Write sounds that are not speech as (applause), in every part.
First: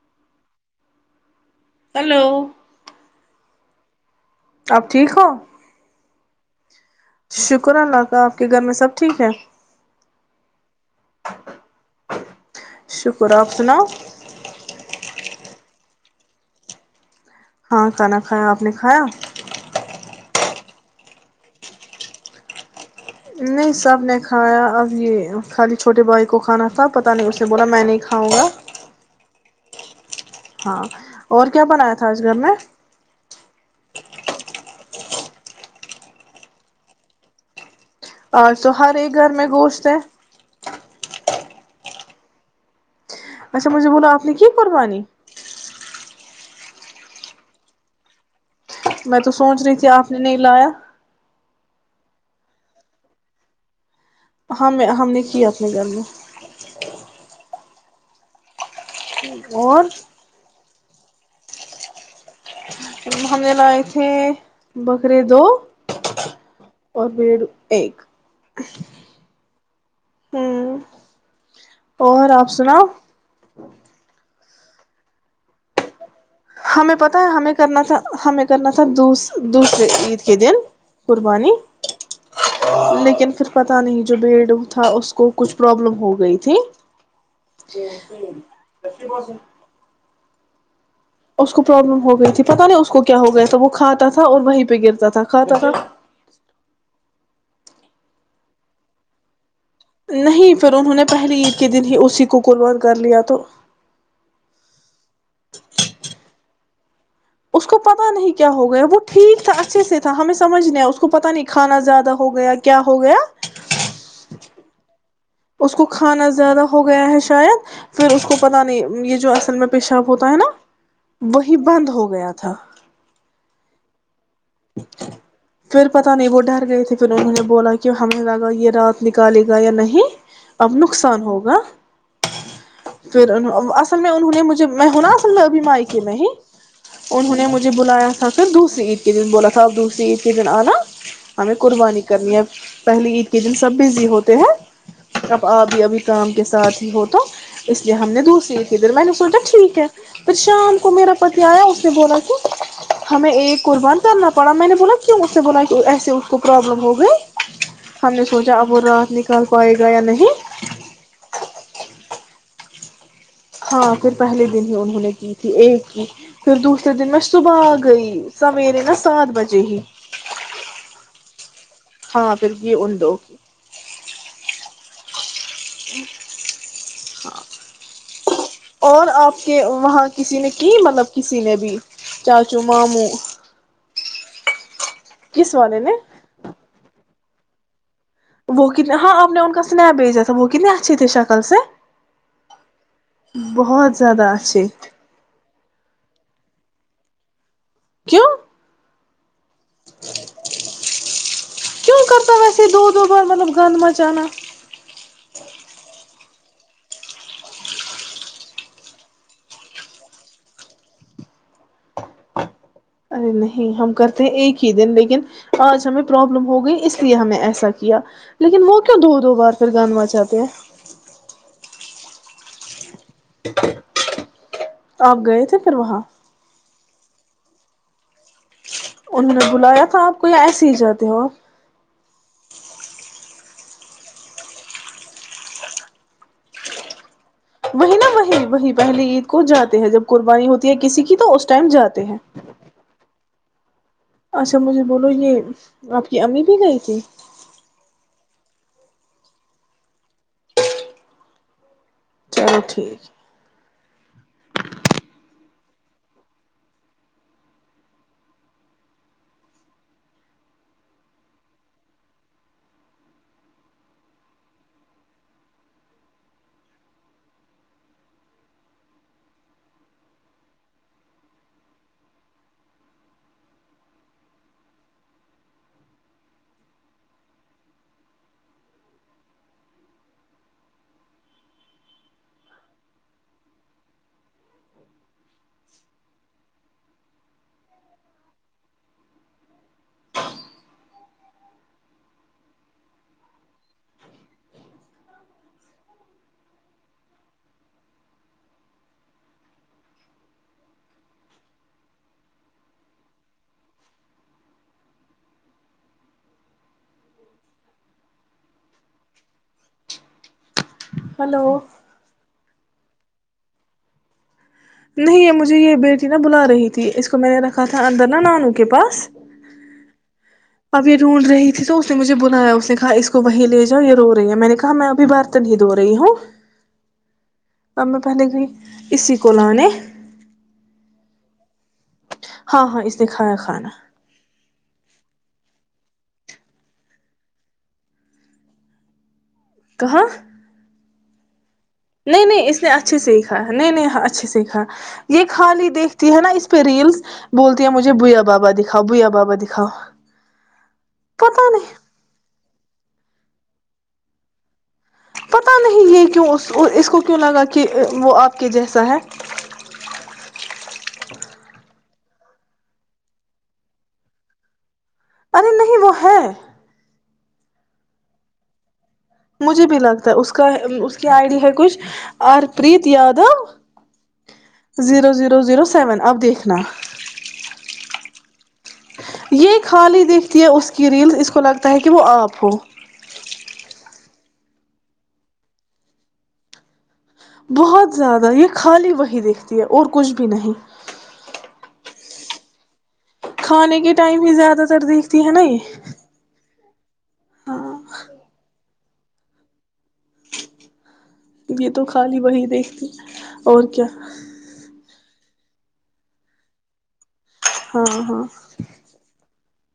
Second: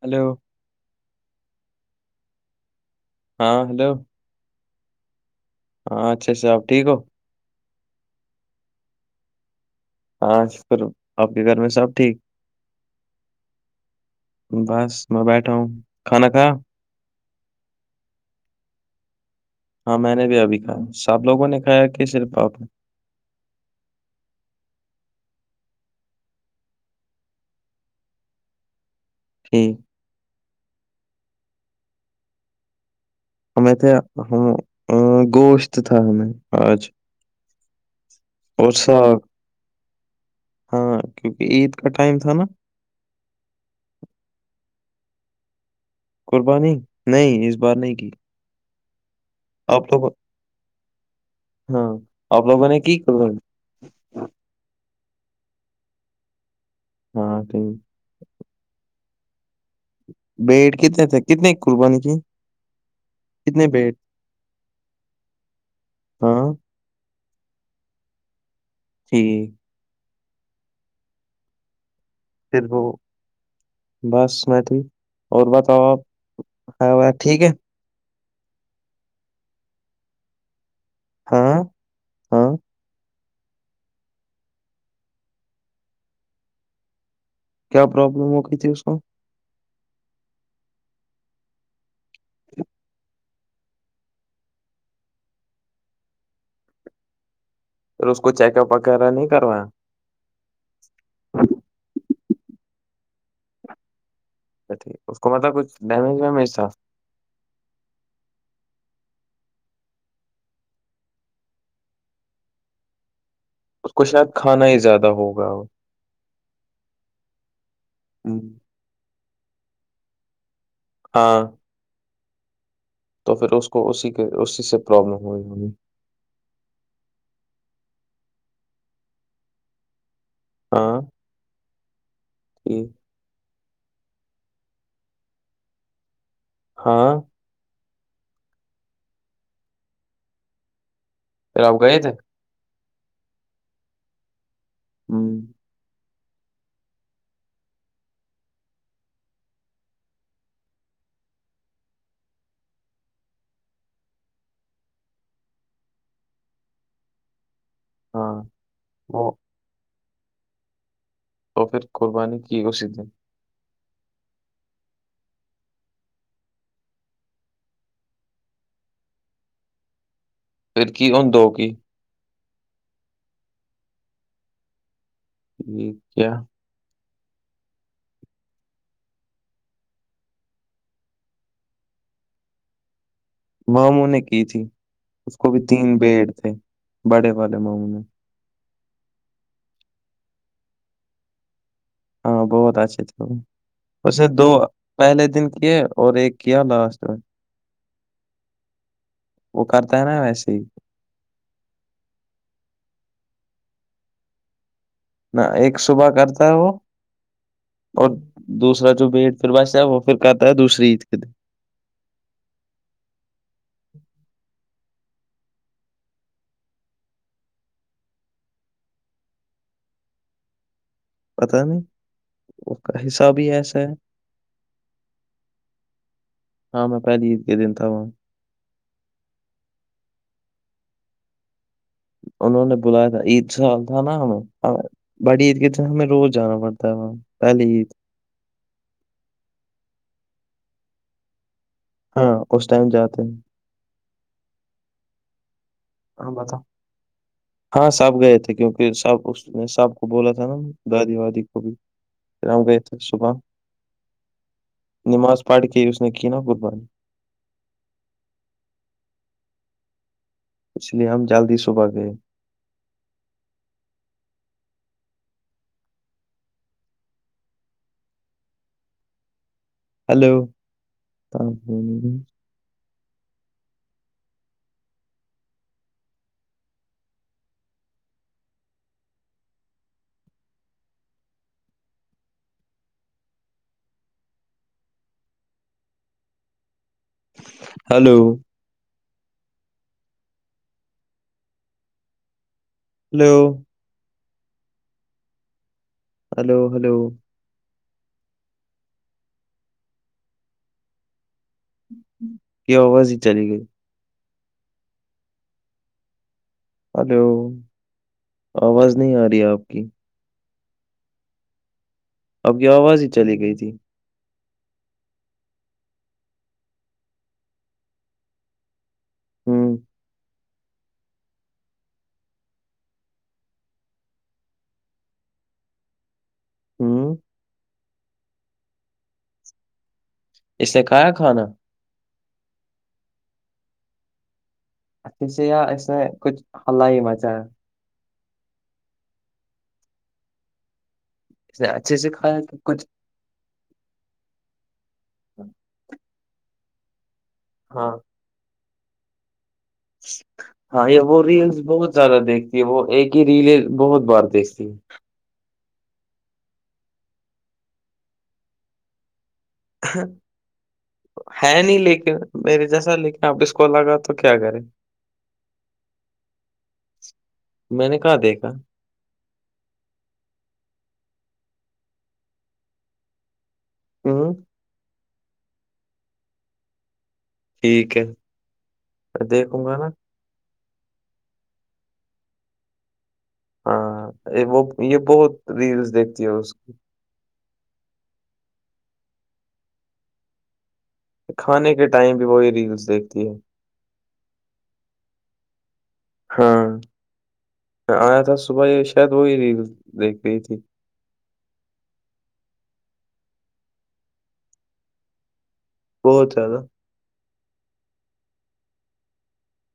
Hello hello ہاں hello آپ ٹھیک ہو ہاں اچھے سے اپ ٹھیک ہو شکر اللہ کا آپ کے گھر میں سب ٹھیک ہے ہاں آپ کے گھر میں سب ٹھیک شکر آپ سناؤ بس میں بیٹھا ہوں کھانا کھایا ہاں کھانا کھایا آپ نے کھایا ہاں میں نے بھی ابھی کھایا سب لوگوں نے کھایا کہ صرف آاپ ہے نہیں سب نے کھایا اب یہ خالی چھوٹے بھائی کو کھانا تھا پتہ نہیں اسے بولا میں نہیں کھاؤں گا ہو ہاں اور کیا بنایا تھا آج گھر میں ہمیں تھا ہاں گوشت تھا ہمیں اج اور توہر ایک گھر میں گوشت ہے ہاں کیونکہ عید کا ٹائم تھا نا اچھا مجھے بولو اپ نے کی قربانی قربانی نہیں اس بار نہیں کی میں تو سوچ رہی تھی آپ نے نہیں لایا ہاں اپ لوگوں نے کی قربانی کہ اپنے گھر میں ہاں ٹھیک اور بیٹ کتنا تھا کتنے قربانی کی ہم نے کتنے لائے بیٹ تھے بکرے دو ہاں اور بھیڑ ایک جی ہوں اور آپ پھر سناؤ وہ بس میں تھی اور بتاؤ آپ ہمیں پتا ہے ہمیں کرنا تھا ہمیں کرنا تھا دوس دوسرے عید کے دن قربانی ہاں ہاں لیکن پتہ نہیں جو بیڈ تھا اس کو کچھ پرابلم ہو گئی تھی کیا جیسے پرابلم ہو گئی تھی اس کو اچھی بات ہے اس کو پرابلم ہوگ گئی تھی پتہ نہیں اس کو کیا ہو گیا تو وہ کھاتا تھا اور وہیں پہ گرتا تھا کھاتا تھا پھر اس کو چیک اپ وغیرہ نہیں کروایں نہیں پھر انہوں نے پہلی عید کے دن ہی اسی کوکربان کر لیا تو اچھا ٹھیک اس کو مطلب کچھ ڈیمیج ویمیج تھا اس کو پتا نہیں کیا ہو گیا وہ ٹھیک تھا اچھے سے تھا ہمیں سمجھ نہیں آ اس کو پتا نہیں کھانا زیادہ ہو گیا کیا ہو گیا اس کو شاید کھانا ہی زیادہ ہو اس کو کھانا زیادہ ہو گیا ہے شاید پھر اس کو پتہ نہیں یہ جو اصل میں پیشاب ہوتا ہے نا ہاں وہی بند ہو گیا تھا اچ تھا تو پھر اس کو اسی کے اسی سے پرابلم ہوئی ہوگی پھر پتا نہیں وہ ڈر گئے تھے پھر انہوں نے بولا کہ ہمیں لگا یہ رات نکالے گا یا نہیں اب ہاں نقصان ہوگا ٹھیک پھر اصل میں انہوں نے مجھے میں ہوںا اصل میں ابھی مائی کے میں نہیں ہاں ہی انہوں نے مجھے بلایا س تھا کرر دوسریید ک دن بولا تھا اب دوسری ک دن آنا ہمیں پھر آپ گئے قربانی تھے کرنی ہے پہلی عید کے دن سب بزی ہوتے ہیں ہوں، اب آبھی ابھی کام کے ساتھ ہی ہو تو اس لیے ہم نے دوسری تھی در میں نے سو ٹھیک ہے پھر شام کو میرا پتی آیا اس نے بولا کہ ہمیں ایک قربان کرنا پڑا میں نے بولا کیوں اس سے بولا ایسے اس کو پرابلم ہو گئی ہم نے ہاں سوچا اب وہ رات نکل پائے گا یا نہیں (unintelligible) ا پھر قوربانی کی گش د ہیں ہاں پھر پہلے دن ہی انہوں نے کی تھی ایک کی پھر دوسرے دن میں صبح آ گئی سویرے نا سات بجے ہی پرکی ان دو کی سر کیے اڈوکے ٹھ ہے اور آپ کے وہاں کسی نے کی مطلب کسی نے بھی چاچو ماموں ماموں نے کی تھی اس کو کس بھی والے تین نے بیڑ تھے بڑے والے ماموں میں وہ کت ہاں آپ نے ان کا سنیپ بھیجا تھا وہ کتنی اچھی تھی شکل سے ہاں بہت اچھے تھے وہ بہت اسے زیادہ دو اچھے پہلے دن کیے اور ایک کیایا لاسٹ کیوں وہ کرتا ہے نا ویسے ہی کیوں کرتا ویسے دو دو بار مطلب گند مچانا نہ ایک صبح کرتا وہ اور دوسرا جو بٹ پھر باش ہے وہ پھر کہتا ہے دوسری عید کے دن ارے نہیں ہم کرتے ہیں ایک ہی دن لیکن آج ہمیں پرابلم ہو گئی اس لیے ہمیں ایسا کیا لیکن وہ کیوں دو دو بار پھر گانوا چاتتے ہیں پتا ہے نہیں کا حساب ہی ایسا ہے آپ گئے تھے پھر وہاں ہاں میں پہلی عید کے دینتا ہوں انہوں نے بلایا تھا آپ کوئی ایسے ہی جاتے ہو آپ انہوں نے بلایا تھا عید سال تھا نا ہمیں بڑی عید کے س ہمیں روز جانا پڑتا ہے پہلی عید وہی نا وہی وہی پہلے عید کو جاتے ہیں جب قربانی ہوتی ہے کسی کی تو اس ٹائم جاتے ہیں ہاں اس ٹائم جاتے ہیں اچھا مجھے بولو یہ آپ کی ہاں امی بھی بتاؤ گئی تھی ہاں سب گئے تھے کیونکہ صاح اس نے صاب کو بولا تھا نا دادی وادی کو بھی چلو گئے تھے ٹھیک صبح نماز پڑھ کے اس نے کی نا گڈ بارگ اس لیے ہم جلد ہی صبح گئے hello hello hello hello hello کی آواز ہی چلی گئی ہلو آواز نہیں آ رہی آپ کی ہلو اب کی آواز ہی چلی گئی تھی نہیں مجھے یہ بیٹی نہا بلا رہی تھی اس کو میں نے رکھا تھا اندر نہا نانو کے پاس ہوں اب یہ ڈھونڈ رہی تھی تو اس نے مجھے بلایا اس نے کہا اس کو وہی لے جاؤ یہ رو رہی ہے میں نے کہا میں ابھی برتن ہی دو رہی ہوں ہوں ا میں پہلے گ اسی کولا نے اس نے کھایا کھانا ہاں ہاں اس نے کھایا کھانا اچھھی سے یا اس نے کچھ ہلہ ہی مچا ہے کہاںاں نے اچھے سے نہیں کھایا نہیں کہ اس نے کچھ اچھے سیکھا نہیں نہیں ہاں اچھے سیکھا یہ خالی دیکھتی ہے نا اس ف ریلس بولتی ہیں ہاں مجےھویا بابا دیک کھوی آ بابا دکھاؤ ہاں یہ وہ پتا ریلس نہیں بہت زیادہ دیکھتی ہے وہ ایک کہ ریلے بہت بار دیکھتی پت نہیں یہ کیوں اس کو کیوں لگا کہ وہ آپ کے جیسا ہے ہے نہیں لیکن میرے جیسا لیکن آپ اس کو لگا تو کیا کریں ارے نہیں وہ ہے میں نے کہاں دیکھا مجھے بھی لگتا ہے اس کا اس کی آئی ڈی ہے کچھ ہرپریت یادو ہوں زیرو زیرو زیرو سیون اب دیکھنا ٹھیک ہے میں یہ دیکھوں گا نا خالی دیکھتی ہے اس کے کی ریلز اس کو لگتا ہے کہ وہ آپ ہو ہاں وہ یہ بہت ریلس دیکھتی ہے اس کی بہت زیادہ یہ خالی وہی دیکھتی ہے اور کچھ بھی نہیں کھانے کے ٹائم بھی وہی ریلس دیکھ کھانے کے ٹائم بھی زیادہ تر دیکھتی ہے نا یہ ج (unintelligible) ہاں میں آیا تھا صبح ہی شاید وہی ریل دیکھ رہی تھی یہ تو خالی وہی دیکھتی اور کیا بہت زیادہ ہاں ہاں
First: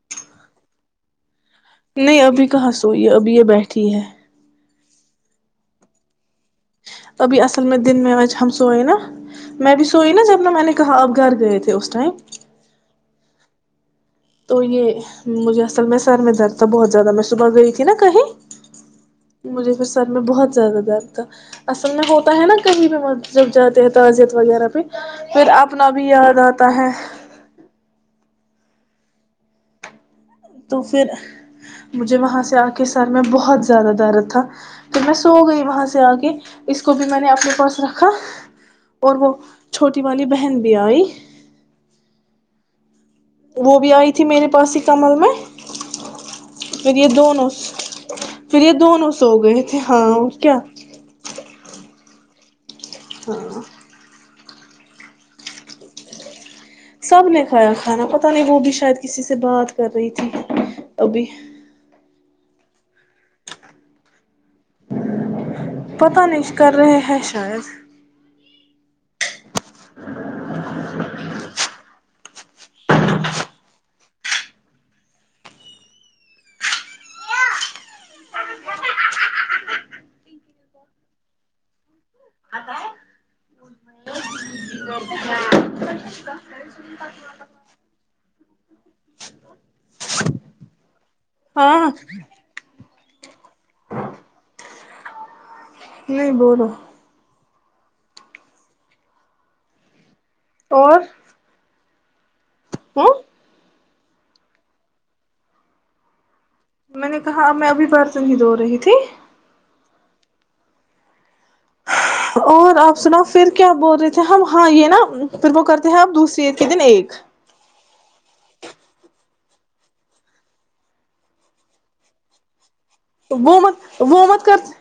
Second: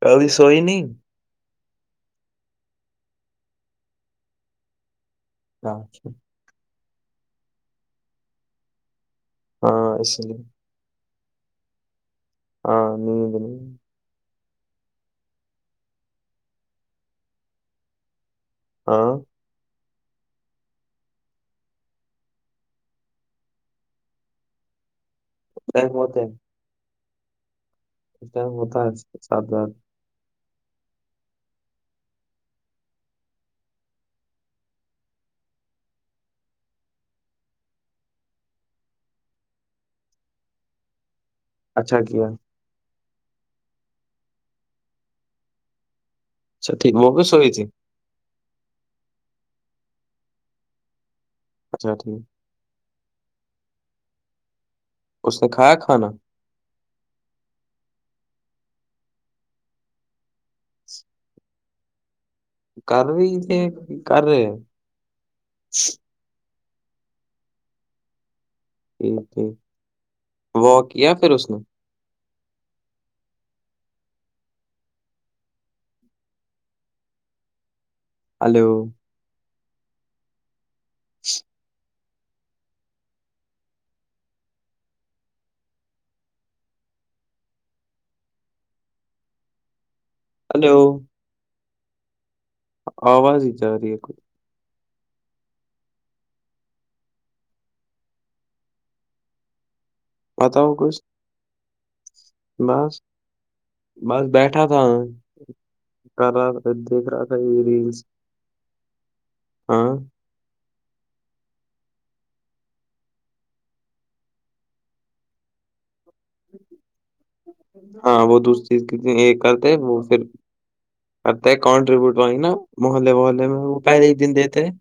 کلی سوئی نہیں نہیں ابھی کہاں سوئی ہے ابھی یہ بیٹھی ہے اچھا ابھی اصل میں دن میں آج ہم سوئے نا میں بھی ہاں سوئی اس نا لیے جبنا میں نے کہاب گھر گئے تھے اس ٹائم ہاں ند نہیں تو یہ مجھے اصل میں سر میں درد تھا بہت زیادہ میں صبح گئی تھی نا کہیں ہاں مجھے ک ال میں بہت زیادہ درد تھا اصل میں ہوتا ہے نا کبھی بھی جب جاتے ہیں تعزیت وغیرہ پہ پھر ٹائم اپنا بھی ہوتا ہے یاد آتا ہے اس ٹائم ہوتا ہے اس کے ساتھ بد تو پھر مجھے وہاں سے آ کے سر میں بہت زیادہ درد تھا پھر میں سو گئی وہاں سے آ کے اس کو بھی میں نے اپنے پرس رکھا اور وہ چھوٹی والی بہن بھی آئی اچھا کیا وہ بھی آئی تھی میرے پاس ہی کمل میں اچھا ٹھیک پھر یہ وہ بھی دون سوئی اس تھی پھر یہ دون اس سو گئے تھے ہاں اور کیا اچھا ٹھیک تو (unintelligible) اس نے کھایا کھانا سب نے کھایا کھانا پتا نہیں وہ بھی شاید کسی سے بات کر رہی تھی توبھی کر رہی تھے کر رہے پتا نہیں کر رہے ہیں شاید ٹ ٹ (unintelligible) وہ کیا پھر اس نے ہلو ہلو ہاں ہاں آواز ہی جا رہی ہے کود نہیں بولو پتہ ہوکس اور بض ہ (unintelligible) بس بیٹھا تھا کر تھا میں دیکھ نے رہا تھا کہا یہ میں ابھی ریلس برت نہیں د رہی تھی ہاں اور آپ سنا پھر کیا بول رہے تھے ہم ہاں یہ نا پھر وہ کرتے ہیں آپ دوسری عید کے دن ایک ہاں وہ دوسری چیز کی ایک وہ پھر کرتے ہے کانٹریبیوٹ وہ نا محلے محلے وہ میں مت پہلے ہی وہ دن مت کر دیتے ہیں۔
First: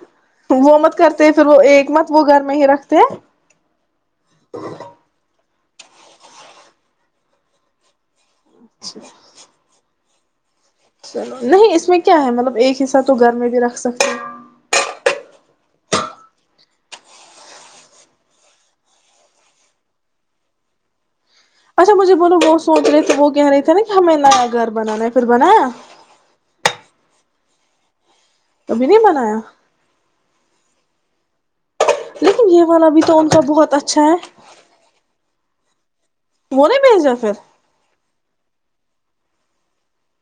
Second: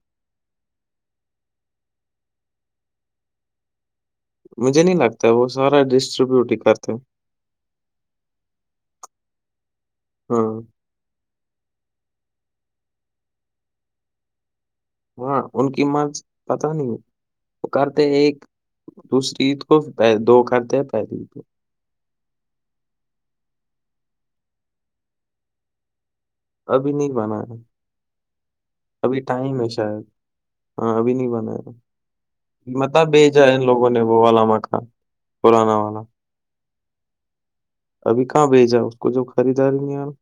وہ مت کرتے پھر وہ ایک مت وہ گھر میں ہی رکھتے ہیں مجھے نہیں لگتا وہ سارا ڈسٹریبیوٹ ہی کرتے اچھا ہاں چلو نہیں اس میں کیا ہے مطلب ایک ہیسہ تو گھر میں بھی رکھ سکتے ہاں ان کی مرض پتا نہیں ہو وہ کرتے ایک دوسری عید کو دو کرتے پہلی عید کو اچھا مجھے بولو وہ سوچ رہے تھے وہ کہہ رہے تھے نا کہ ہمیں نیا گھر بنانا ہے پھر بنایا ابھی نہیں بنایا نہیں ابھی بنایا ٹائم ہے شاید ہاں ابھی نہیں بنا ہے لیکن یہ والا مت بھی تو کا بھیجا ان بہت لوگوں نے اچھا ہے وہ واللامہ کہا پرانا والا وہ نے بھیجا پھر ابھی کہاں بھیجا اس کو جو خریدا رہی ہیں آپ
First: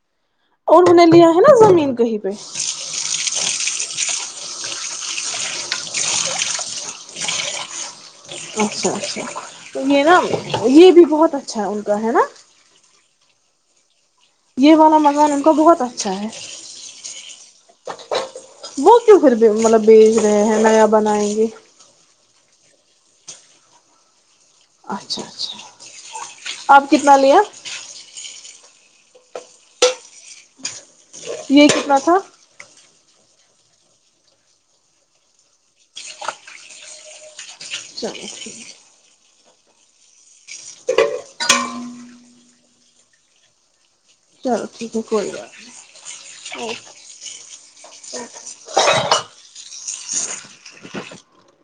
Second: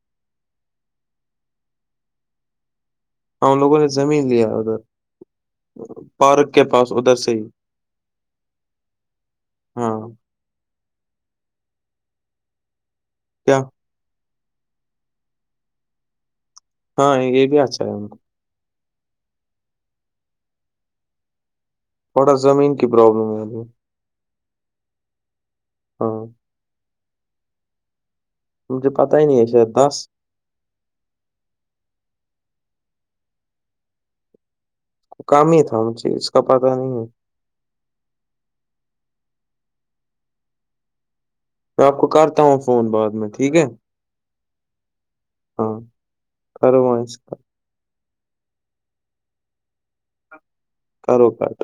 انہوں نے لیا ہے نا زمین کہیں پہ ہم لوگوں نے زمین لیا ادھر پارک کے پاس ادھر سے ہی اچھا اچھا تو م ہاں دم یہ بھی بہت اچھا ہے ان کا ہے نا کیا یہ والا مکان ان کو بہت اچھا ہے ہاں یہ بھی اچھا ہے ان کو وہ کیوں پھر مطلب بیچ رہے ہیں نیا بنائیں گے بڑا زمین کی پرابلم ہے ابھی اچھا اچھا ہاں آپ کتنا لیا ت سے پاتائی نہیں ایسے دس یہ کتنا تھا کام ہی تھا مجھے اس کا پتاہ نہیں ہے چلے ٹھیک ہے میں آپ کو کرتا ہوں فون بعد میں ٹھیک ہے چلو ٹھیک ہے کوئی بات ہاں نہیں کرو وہاں اس کا، اوکے ا (unintelligible) کرو پات